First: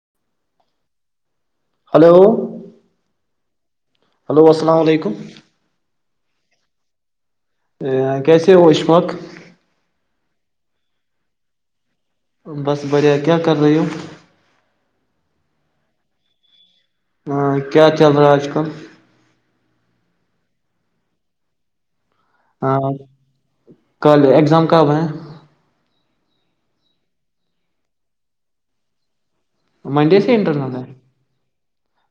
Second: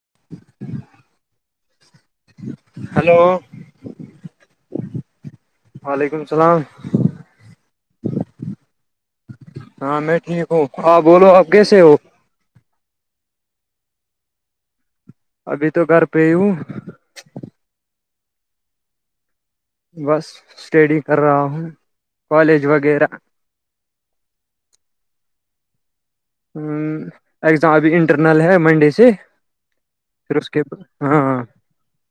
[inaudible] Hello hello hello السلام علیکم ہ وعلیکم السلام کیسے ہو اشفق ہاں میں ٹھیک ہوں آپ بولو آپ کیسے ہو بس بڑھیا کیا کر رہے ابھی تو گھر میں ہی ہوں کیا چل رہا ہے آج کل بس اسٹڈی کر رہا ہوں کالج ا وغیرہ کل ایگزام کب ہے ہ اگزام ابھی انٹرنل ہے منڈے سے منڈے سے پھر اس کے انٹرن ہے ہاں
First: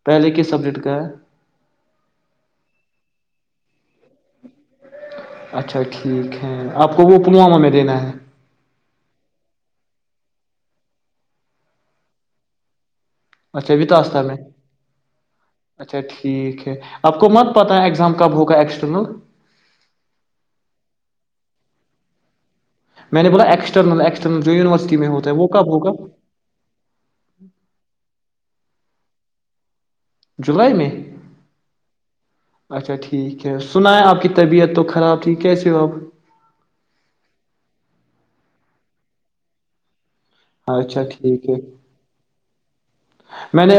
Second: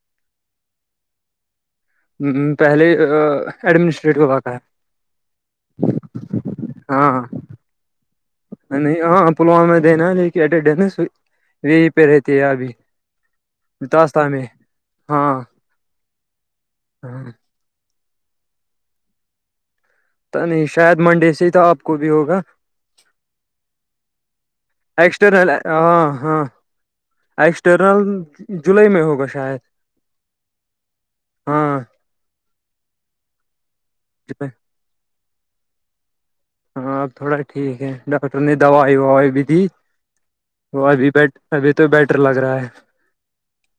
پہلے کس سبجیکٹ کا ک پہلے ایڈمنسٹریٹ واقع ہے اچھا ٹھیک ہے آپ کو وہ ہاں پلوامہ میں دینا ہے رہین ل اٹینڈنس یہیں پہ رہتی ہے ابھی اچھا بھی توستا میں ہاں اچھا ٹیک آپ کو ہاں مت پت ہے ایگزامپل کب ہوگا ایکسٹرنل تو نہیں شاید منڈے سے ہی تو آپ کو بھی ہوگا میں نے بولا ایکسٹرنل ایکسٹرنل جو یونیورسٹی میں ہوتا ہے وہ ایکسٹرنل کب ہوگا ہاں ہاں ایکسٹرنل جولائی میں ہوگا شاید جولائی میں ہاں اچھا ٹھیک ٹھیک ہے سنا ہے اپکی طبیعت خراب ٹھیک ہے سے اب ہاں اب تھوڑا ٹھیک ہے ڈاکٹر نے دوائی وائی بھی دی وہ اچھا ابھی بیٹ ٹھیک ہے ابھی تو بیٹر لگ رہا ہے میں نے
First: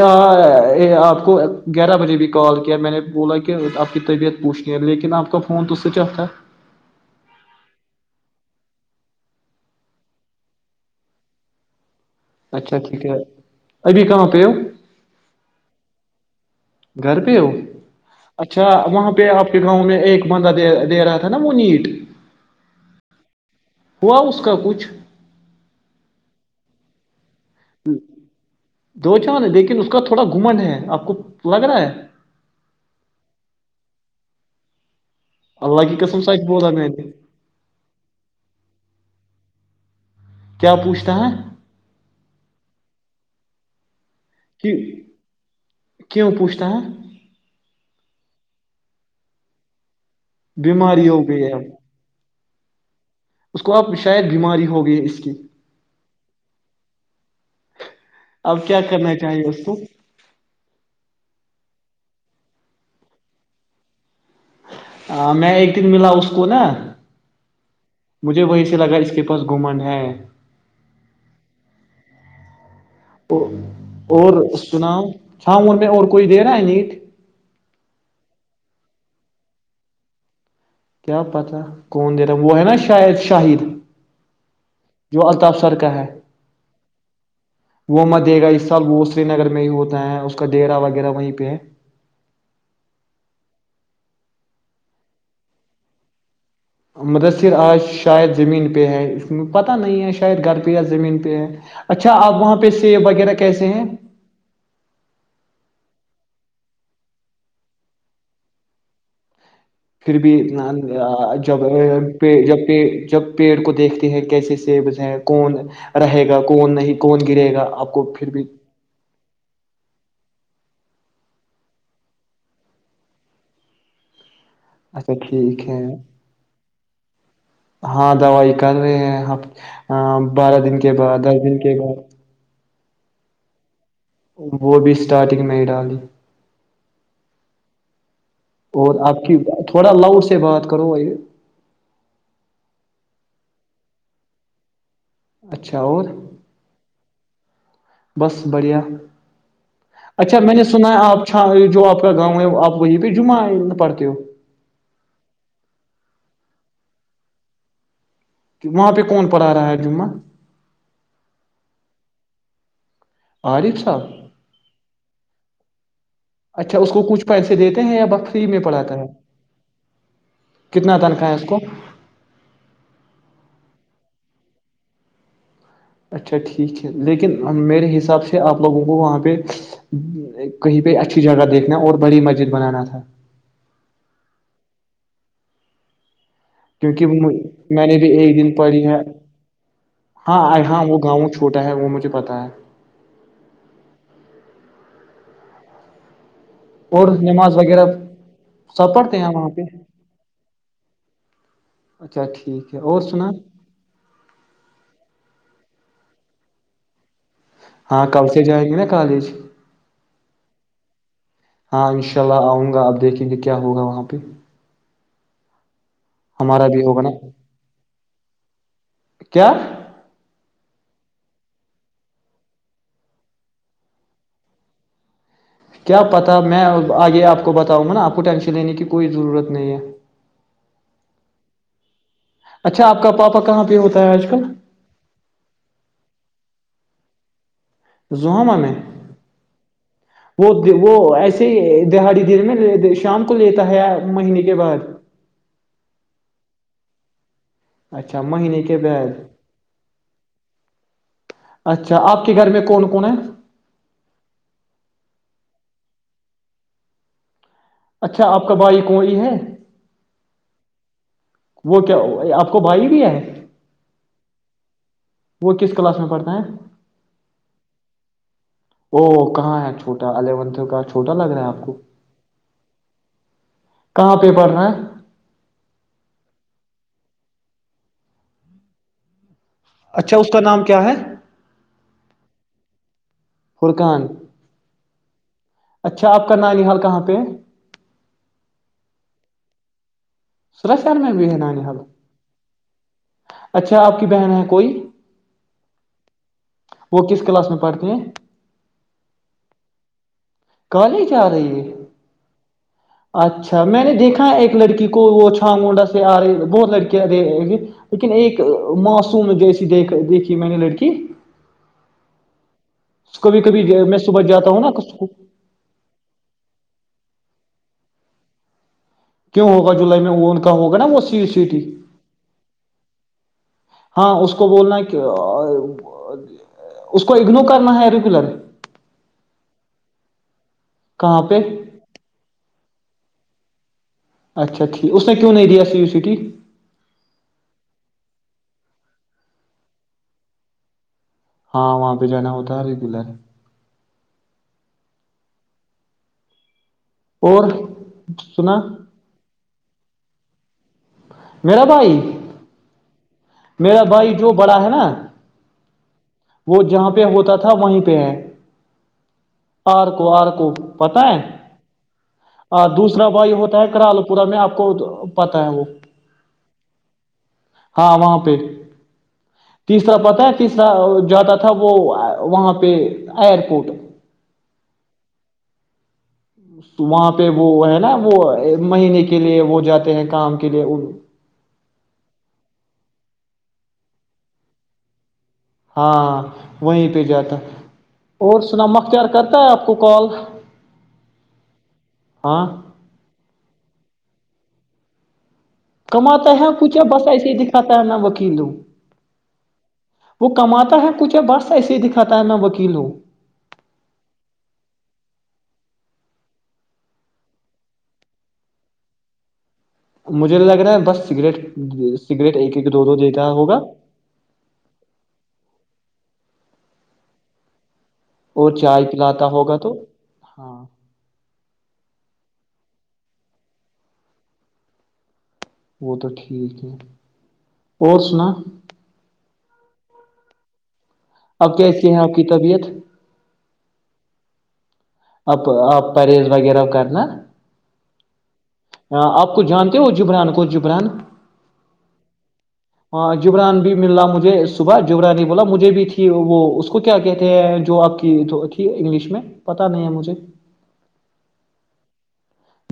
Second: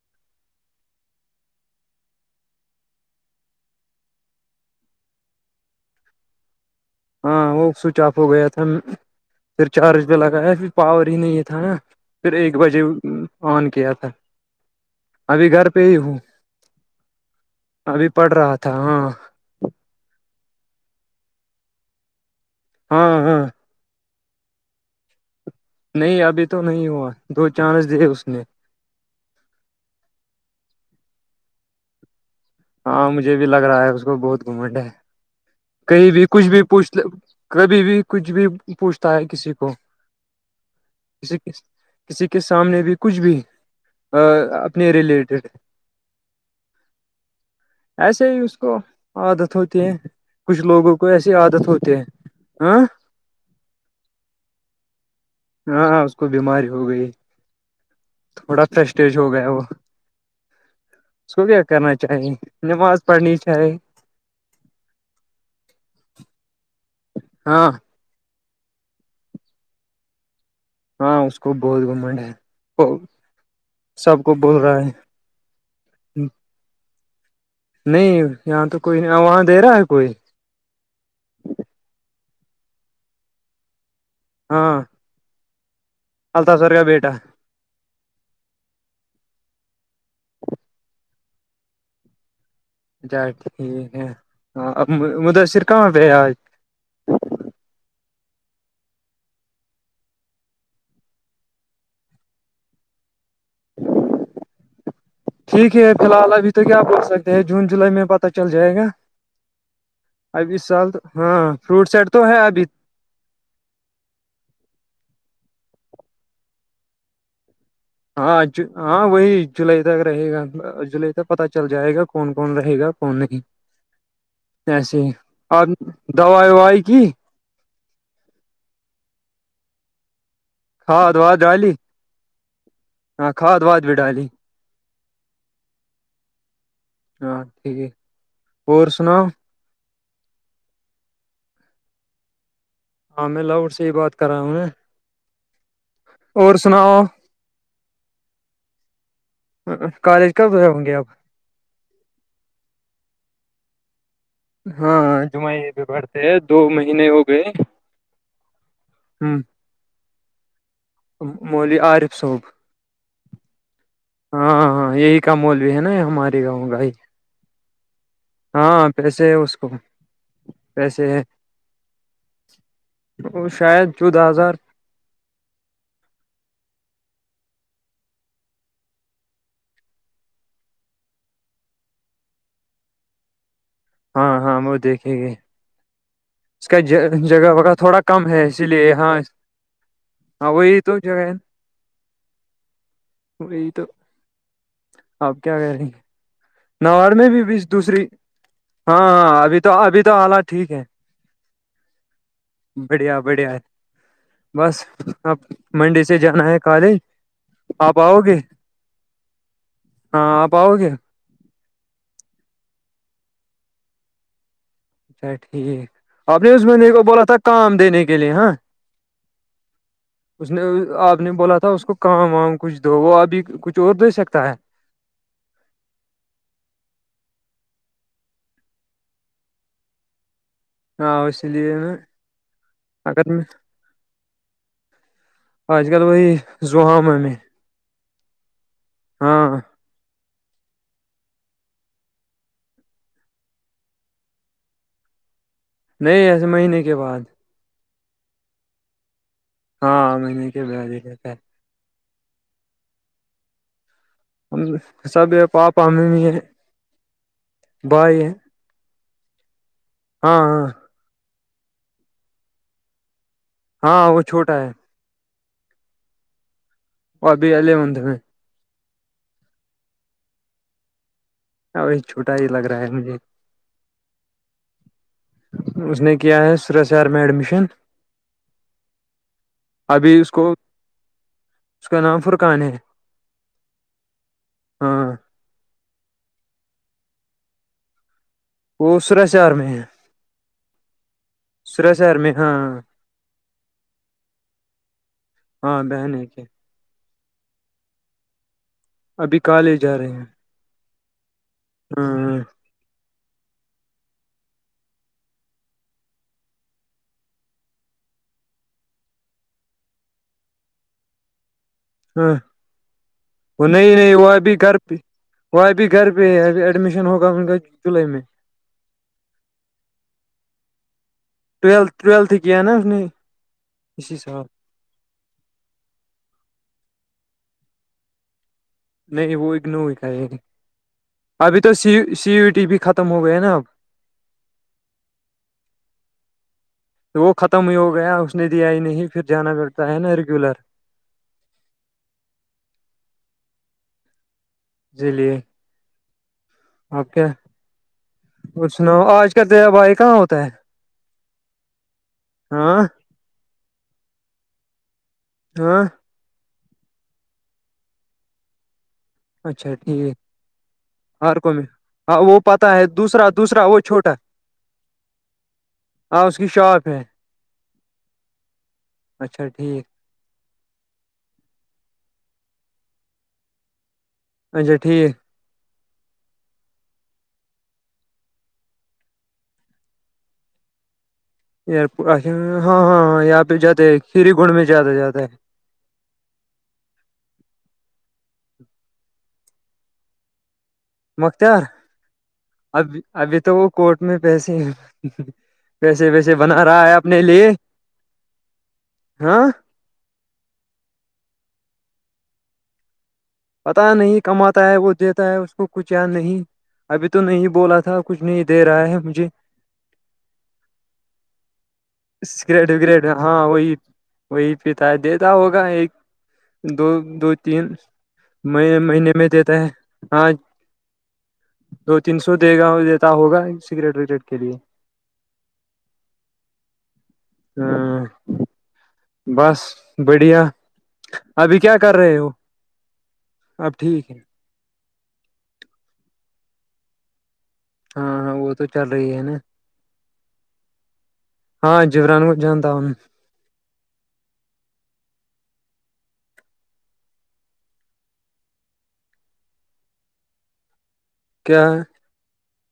آپ کو گیارہ بجے بھی کال کیا میں نے بولا کہ آپ کی طبیعت پوچھنی ہے لیکن آپ کا فون تو سوئچ آف تھا ہاں وہ سوئچ آف ہو گیا تھا پھر چارج پہ لگایا پھر پاور ہی نہیں تھا نا پھر ایک اچھا بجے ٹھیک ہے آن کیا ابھی تھا کہاں پہ ہو ابھی گھر پہ ہی ہوں گھر پہ ہو ابھی پڑھ رہا اچھا تھا ہاں وہاں پہ آپ کے گاؤں میں ایک بندہ د دے رہا تھا نا وہ نیٹ ہاں ہاں ہوا اس کا کچھ نہیں ابھی تو نہیں ہوا دو چانس دیے اس نے دو چان لیکن اس کا تھوڑا گھمن ہے اپ آ کو لگ رہا ہے ہاں مجھے بھی لگ رہا ہے اس کو بہت گھومن ہے اللہ کی کہئی قسم بھی سچ کچھ بھی بولا میں پوچھ نے کبھی بھی کچھ بھی پوچھتا ہے کسی کو کیا پوچھتا ہے کسی کسی کے سامنے بھی کچھ بھی کہ اپنے ریلیٹڈ ہے کیوں پوچھتا ہے ایسے ہی اس کو عادت ہوتی ہے کچھ لوگوں کو بیماری ہو ایسی گئی ہے اب عادت ہوتی ہاں اس کو اپ شاید بیماری ہو گئی ہے اس کی ہاں اس کو بیماری ہو گئی تھوڑا اب کیا فرسٹیج کرنا ہو چاہیے گیا وہ اس کو اس کو کیا کرنا چاہیے نماز پڑھنی چاہے ہ میں ایک دن ملا اس کو نا ہاں مجھے وہی سے لگا اس کے پاس گھومن ہے ہاں اس کو بہت گھمنڈ ہے وہ سب اور کو بول رہا ہے سناؤ شام من میں اور کوئی دے رہا ہے نیٹ نہیں یہاں تو کوئی نہیں آواں دے رہا ہے کوئی کیا پتا کون دے رہا وہ ہے نا شاہید شاہد ہاں جو الطاف کا ہے الطاف سر کا بیٹا وہ مت دے گا اس سال وہ سری نگر کے میں ہی ہوتا ہے اس کا ڈرا وغیرہ وہیں پہ ہے اچھا ٹھیک ہے مدسر کہاں پہ ہے آج مدثر آج شاید زمین پہ ہے اس پتہ نہیں ہے شاید گھر پہ یا زمین پہ ہے اچھا آپ وہاں پہ سیب وغیرہ کیسے ہیں ٹھیک ہے فی الحال ابھی تو کیا بول سکتے ہیں جون جولائی میں پت چل جائے گا پھر بھی اب اس سال ہاں جب فروٹ سیٹ تو ہے ابھی جب جب پیڑ کو دیکھتے ہیں کیسے سے کون رہے گا کون نہیں کون گرے گا آپ کو پھر بھی ہاں ہاں وہی جولائی تک رہے گا جولائی تک پتا چل جائے گا کون کون رہے گا کون نہیں ایسے ہی اچھا ٹھیک آپ ہے دوائی وائی کی ہاں دوائی کر رہے ہیں ا [inaudible] بارہ دن کے کھاد بعد دس واد دن ڈالی کے بعد ہاں کھاد ود وہ بھی اسٹارٹنگ میں ڈای ہاں ٹھیک اور آپ کی تھوڑا لاؤڈ سے بات کرو آ ہاں میں لاؤڈ سے ہی بات کر رہا ہوں ن اچھا اور اور سناؤ بس بڑھیا کالج اچھا کب میں نے گئے ہوں سنا گے ہے اب آپا جو آپ کا گاؤں ہے آپ وہیں پہ جمع ہے پرڑتیو ہاں جمعہ یہ پ بڑھتے ہیں دو مہینے ہو گئے کہ وہاں پہ کون پڑھا رہا ہے جممہ مولی عارف صاب عارف صاحب ہاں ہاں یہی کا مولوی ہے نا ہمارے گاؤں اچھا کا ہی اس کو کچھ پیسے دےتے [unintelligible] ہاں پیسے ہے اس کو کتنا پیسے ہے تنخواہ اس کو وہ شاید چودہ ہزار اچھا ٹھیک ہے لیکن میرے حساب سے آپ لوگوں کو وہاں پہ کہیں پہ اچھی جگہ دیکھنا اور بڑی مسجد بنانا تھا ہاں ہاں م دیکھے گ کیونکہ میں نے بھی ایک ہے دن اسی پڑھی لیے ہے ہاں ہاں وہی ہاں وہ تو جگہ گاؤں چھوٹا ہے وہ مجھے پتا ہے وہی تو آپ کیا کر رہیں گے اور نوڈ میں نماز بھی وغیرہ دوسری سب ہاں پڑھتے ہیں ہاں وہاں ابھی پہ تو ابھی تو حالات ٹھیک ہے اچھا ٹھیک ہے اور بڑیا سنا بڑھیا ہے بس اب منڈے سے جانا ہے کالج آپ ہاں آؤ کل گے سے جائیں نا کالج ہاں آپ آؤ گے ہاں انشاء اللہ آؤں گا آپ دیکھیں گے کیا ہوگا وہاں پہ اچھا ٹھیک آپ نے اس ہمارا میں بھی نے کو ہوگا نا بولا تھا کام دینے کے گ لیے ہاں کیا [unintelligible] آپ نے بولا تھا اس کو کام وام کچھ دو وہ ابھی کچھ اور دے سکتا ہے کیا پتا میں آگے آپ کو بتاؤں گا نا آپ کو ٹینشن لینے کی کوئی ضرورت نہیں ہے ہ آوش لے اچھا آپ کا اگر پاپا میں کہاں پہ ہوتا ہے آج کل آج کل وہی زحام ہے میں زہامہ میں ہاں وہ وہ ایسے ہی دہاڑی دیر میں شام کو لیتا ہے مہینے کے بعد نہیں ایسے مہینے کے بعد اچھا مہینے کے بد ہاں مہنے کے ب آج جتا ہے اچھا آپ کے گھر میں کون کون ہے ہم سب ہے پاپ ہم بھی ہیں اچھا آپ کا بھائی کوئی ہے ہاں ہاں وہ کیا آپ کو بھائی بھی ہے ہاں وہ چھوٹا ہے وہ کس کلاس میں پڑھتا ہیں وہ ابھی علی مند میں او کہاں ہے چھوٹا علی ونت کا چھوٹا لگ رہا ہے آپ کو ہ وہی چھوٹا ہی لگ رہا ہے مجھے کہاں پہ پڑھ رہا ہے اس نے کیا ہے ا طر سار میں ایڈمشن اچھا ابھی اس کا کو نام کیا ہے اس کا نام فرقان ہے فڑکان ہاں اچھا آپ کا نالی حال کہاں پہ وہسرا شہر میں ہے سرشن میں بھی ہے نان ہ سورا شہر میں ہاں اچھا آپ کی بہن ہے کوئی ہاں بہن ہے کیا وہ کس کا کلاس میں پڑھتی ہیں ابھی کالے جا رہے ہیں کال ہی جا رہی ہے [unintelligible] ج ہاں اچھا میں نے دیکھا ہے ایک لڑکی کو کو وہ چھاگڈا سے آ رہے بہت لڑکے رہے لیکن ایک معسوم جیسی دیک دیکھی میں نے لڑکی ہاں کبھی کبھی وہ نہیں میں نہیں صبح وہ جاتا ابھی ہوں نا گھر پہ اسکو- وہ ابھی گھر پہ ہےب ایڈمیشن ہوگا ان کا جولائی میں کیوں ہوا جولائی میں اون کا ہوگا نا وہ ی سیٹھی ٹویلتھ ٹویلتھ کیا نا اس نے ہاں اسی اس سال کو بولنا ہے کہ اس کو کو اگنور کرنا ہے ریگولر نہیں وہ اگنو ہوئی کا ہے [unintelligible] کہاں پہ ابھی تو سی سیو ٹی بھی ختم ہو گیا نا اب اچھا ٹھیک اس میں کیوں نہیں ریاسیی سٹی وہ ختم ہی ہو گیا اس ندی آئی نہیں پھر جانا پڑتا ہے نا ریگولر ہاں وہاں پہ جانا ہوتا ریگولر جی لیے آپ کیا اور سنا وہ سناؤ آج کیا د بھائک کہاں ہوتا ہے ولہا بھائی ہاں [unintelligible] میرا بھائی جو بڑا ہے نا ہاں وہ جہاں پہ ہوتا تھا وہیں پہ ہے اچھا آر کو ٹھیک آر کو پتا ہے ہر کو میں ہاں وہ اور پتا ہے دوسرا بھائی ہوتا دوسرا ہے وہ کرالو چھوٹا پورا میں آپ کو پتا ہے وہ ہاں اس کی شاپ ہے ہاں وہاں پر اچھا ٹھیک تیسرا پتا ہے تیسرا جو آتا تھا وہ وہاں پہ ایئرپورٹ اچھا ٹھیک وہاں پہ وہ ہے نا وہ مہینے کے لیے وہ جاتے ہیں کام کے لیے ہاں ہاںاں یہاں پہ جاتے کھیری گنڈ میں جیاد جاتدا ہے ہاں وہیں پہ جاتا اور سنااما اختیار کرتا ہے آپ کو کال مختار ہاں ابھی ابھی تو وہ کوٹ میں پیسے ہیں کماتا ہے کچھ یا بس ایسے ہی دکھاتا ہیں میں وکیلوں ہاں وہ کماتا ہے کچھ یا بس ایسے ہی دکھاتا ہے میں وکیلوں پتا نہیں کماتا ہے وہ دیتا ہے اس کو کچھ یار نہیں ابھی تو نہیں بولا تھا کچھ نہیں دے رہا ہے مجھے مجھے لگ رہا ہے بس سگریٹ سگریٹ ایک ایک دو دو وگریٹ دیتا ہاں ہوگا وہی وہی پیتا ہے دیتا ہوگا ایک دو دو تین اور چائے مہینے پلاتا میں دیتا ہوگا ہے تو ہاں تو تین سو دے گا دیتا ہوگا سگریٹ وگریٹ کے لیے وہ تو ٹھیک ہے اور ہ سنا بس بڑھیا اب ابھی کیا کیسی کر ہیں آپ رہے کی ہو طبیعت اب ٹھیک ہے آب آپ پرہیز وغیرہ کرنا ہاں ہاں وہ تو چل رہی ہے نا آپ کو جانتے ہو جبران کو جبران ہاں جبران کو جانتا ہوں ہ جبران بھی مل رہ مجھے صبح جبرانی بولا مجھے بھی تھی وہ اس کو کیا کہتے ہیں جو آپ کیھی انگلش میں پت پتا نہیں ہیں مجھے کیا ہیں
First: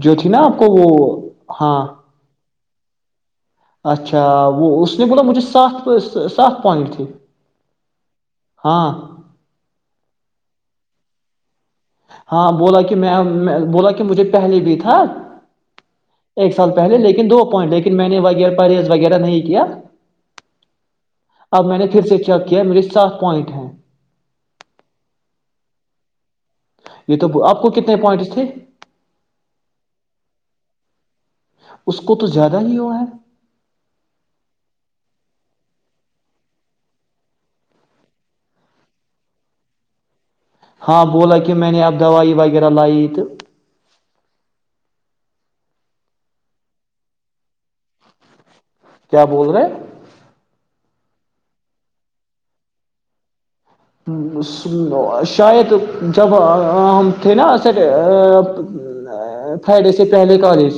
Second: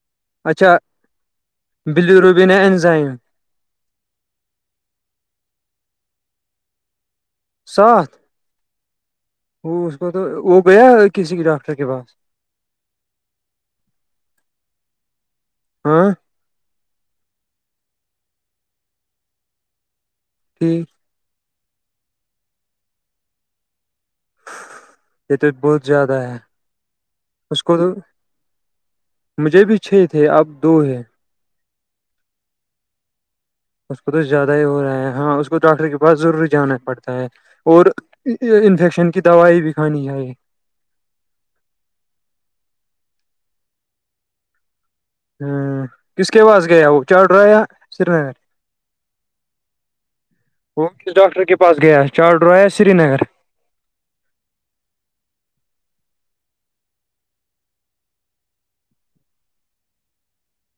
جو تھی نا آپ کو وہ ہاں بلیروبین انزائم اچھا وہ اس نے بولا مجھے سات سات پوائنٹ تھی ساتھ ہاں وہ اس کو تو وہ گیا کسی کی ڈاک ہاں بولا کہ میں بولا کہ مجھے پہلے بھی تھا ہاں ایک سال پہلے لیکن دو پوائنٹ لیکن میں نے وہ پرہیز وغیرہ نہیں کیا کٹھ اب میں نے پھر سے چ کیا میرے ساتھ پوائنٹ ہیں یہ تو بہت زیادہ ہے یہ تو آپ اس کو تو کتنے پوائنٹس تھے مجھے بھی چھ تھے اب دو ہے اس کو تو زیادہ ہی ہوا ہیں اس کو تو زیادہ ہی ہو رہا ہے ہاں اس کو ڈاکٹر کے پاس ضرور جانا پڑتا ہیں اور انفیکشن کی دوائی بھی کھانی چاہیے ہاں بولا کہ میں نے اب دوائی وغیرہ لائی تو ہوں کس کے بااز گ وہ چاھ رہا سری نگر کیا بول رہیں ہیں وہ کس ڈاکٹر کے پاس گیا چار ڈرایا سری نگر شاید جب ہم تھے نا فرائیڈے سے پہلے کالج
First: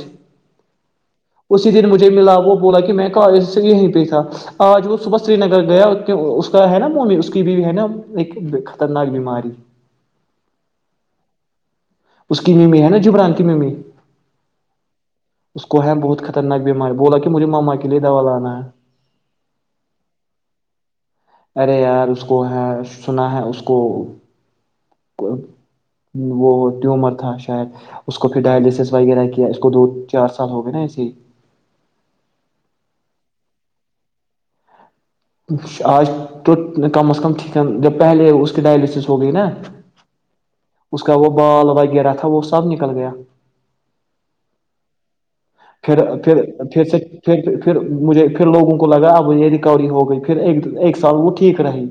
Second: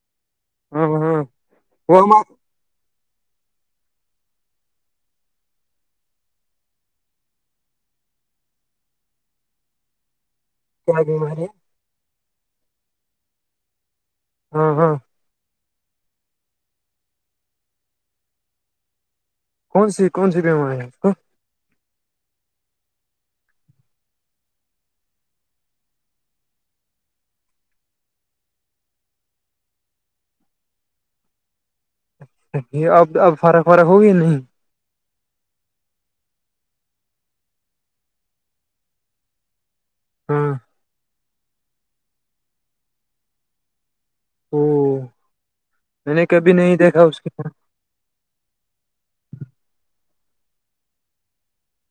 ہاں ہاں اسی دن وہ مجھے ہم ملا وہ بولا کہ میں سے یہیں پہ تھا آج وہ صبح سری نگر گیا اس کا ہے نا ممی اس کی بھی ہے نا [unintelligible] [unintelligible] اس کی میمی ہے نا جبران کی ممی [unintelligible] اس کو ہے بہت خطرناک بیماری بولا کہ مجھے ماما کے لیے دوا لانا ہے کون سی کون سی بیماری ہے [unintelligible] [unintelligible] ٹیومر تھا شاید اس کو پھر ڈائلسس وغیرہ کیا اس کو دو چار سال ہو گئے نا ایسے ہی یہ اب اب فرق فرق ہوگی نہیں آج تو کم از کم ٹھیک ہے جب پہلے اس کی ڈائلسس ہو گئی نا ہاں [unintelligible] بال وغیرہ تھا وہ سب نکل گیا [unintelligible] پھر میں نے پھر کبھی نہیں پھر سے دیکھا اس کے ساتھ۔ پھر پھر مجھے پھر لوگوں کو لگا اب یہ ریکوری ہو گئی پھر ایک ایک سال وہ ٹھیک رہی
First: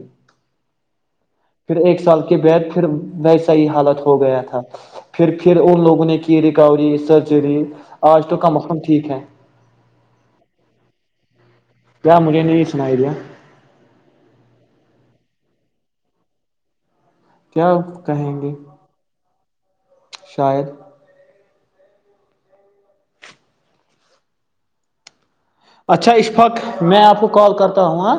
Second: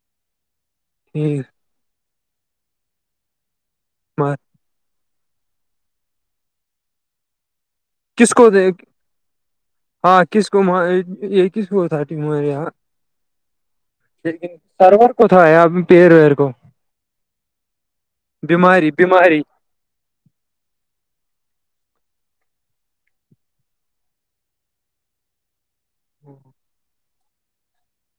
ٹھیک [unintelligible] [unintelligible] صحیح حالت ہو مار گیا تھا پھر پھر ان لوگوں نے کی ریکوری سرجری [unintelligible] [unintelligible] آج تو کم از کم ٹھیک ہے کس کو کیا مجھے تھاٹیمارے نہیں یہاں سنائی دیا لیکن سرور کو ک تھا ہے آپ پییر ویر کو کیا کہیں گے بیماری بیماری شاید اچھا اشفق میں آپ کو کال کرتا ہوں آاں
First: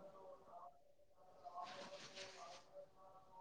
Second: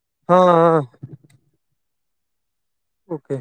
[unintelligible] اوکے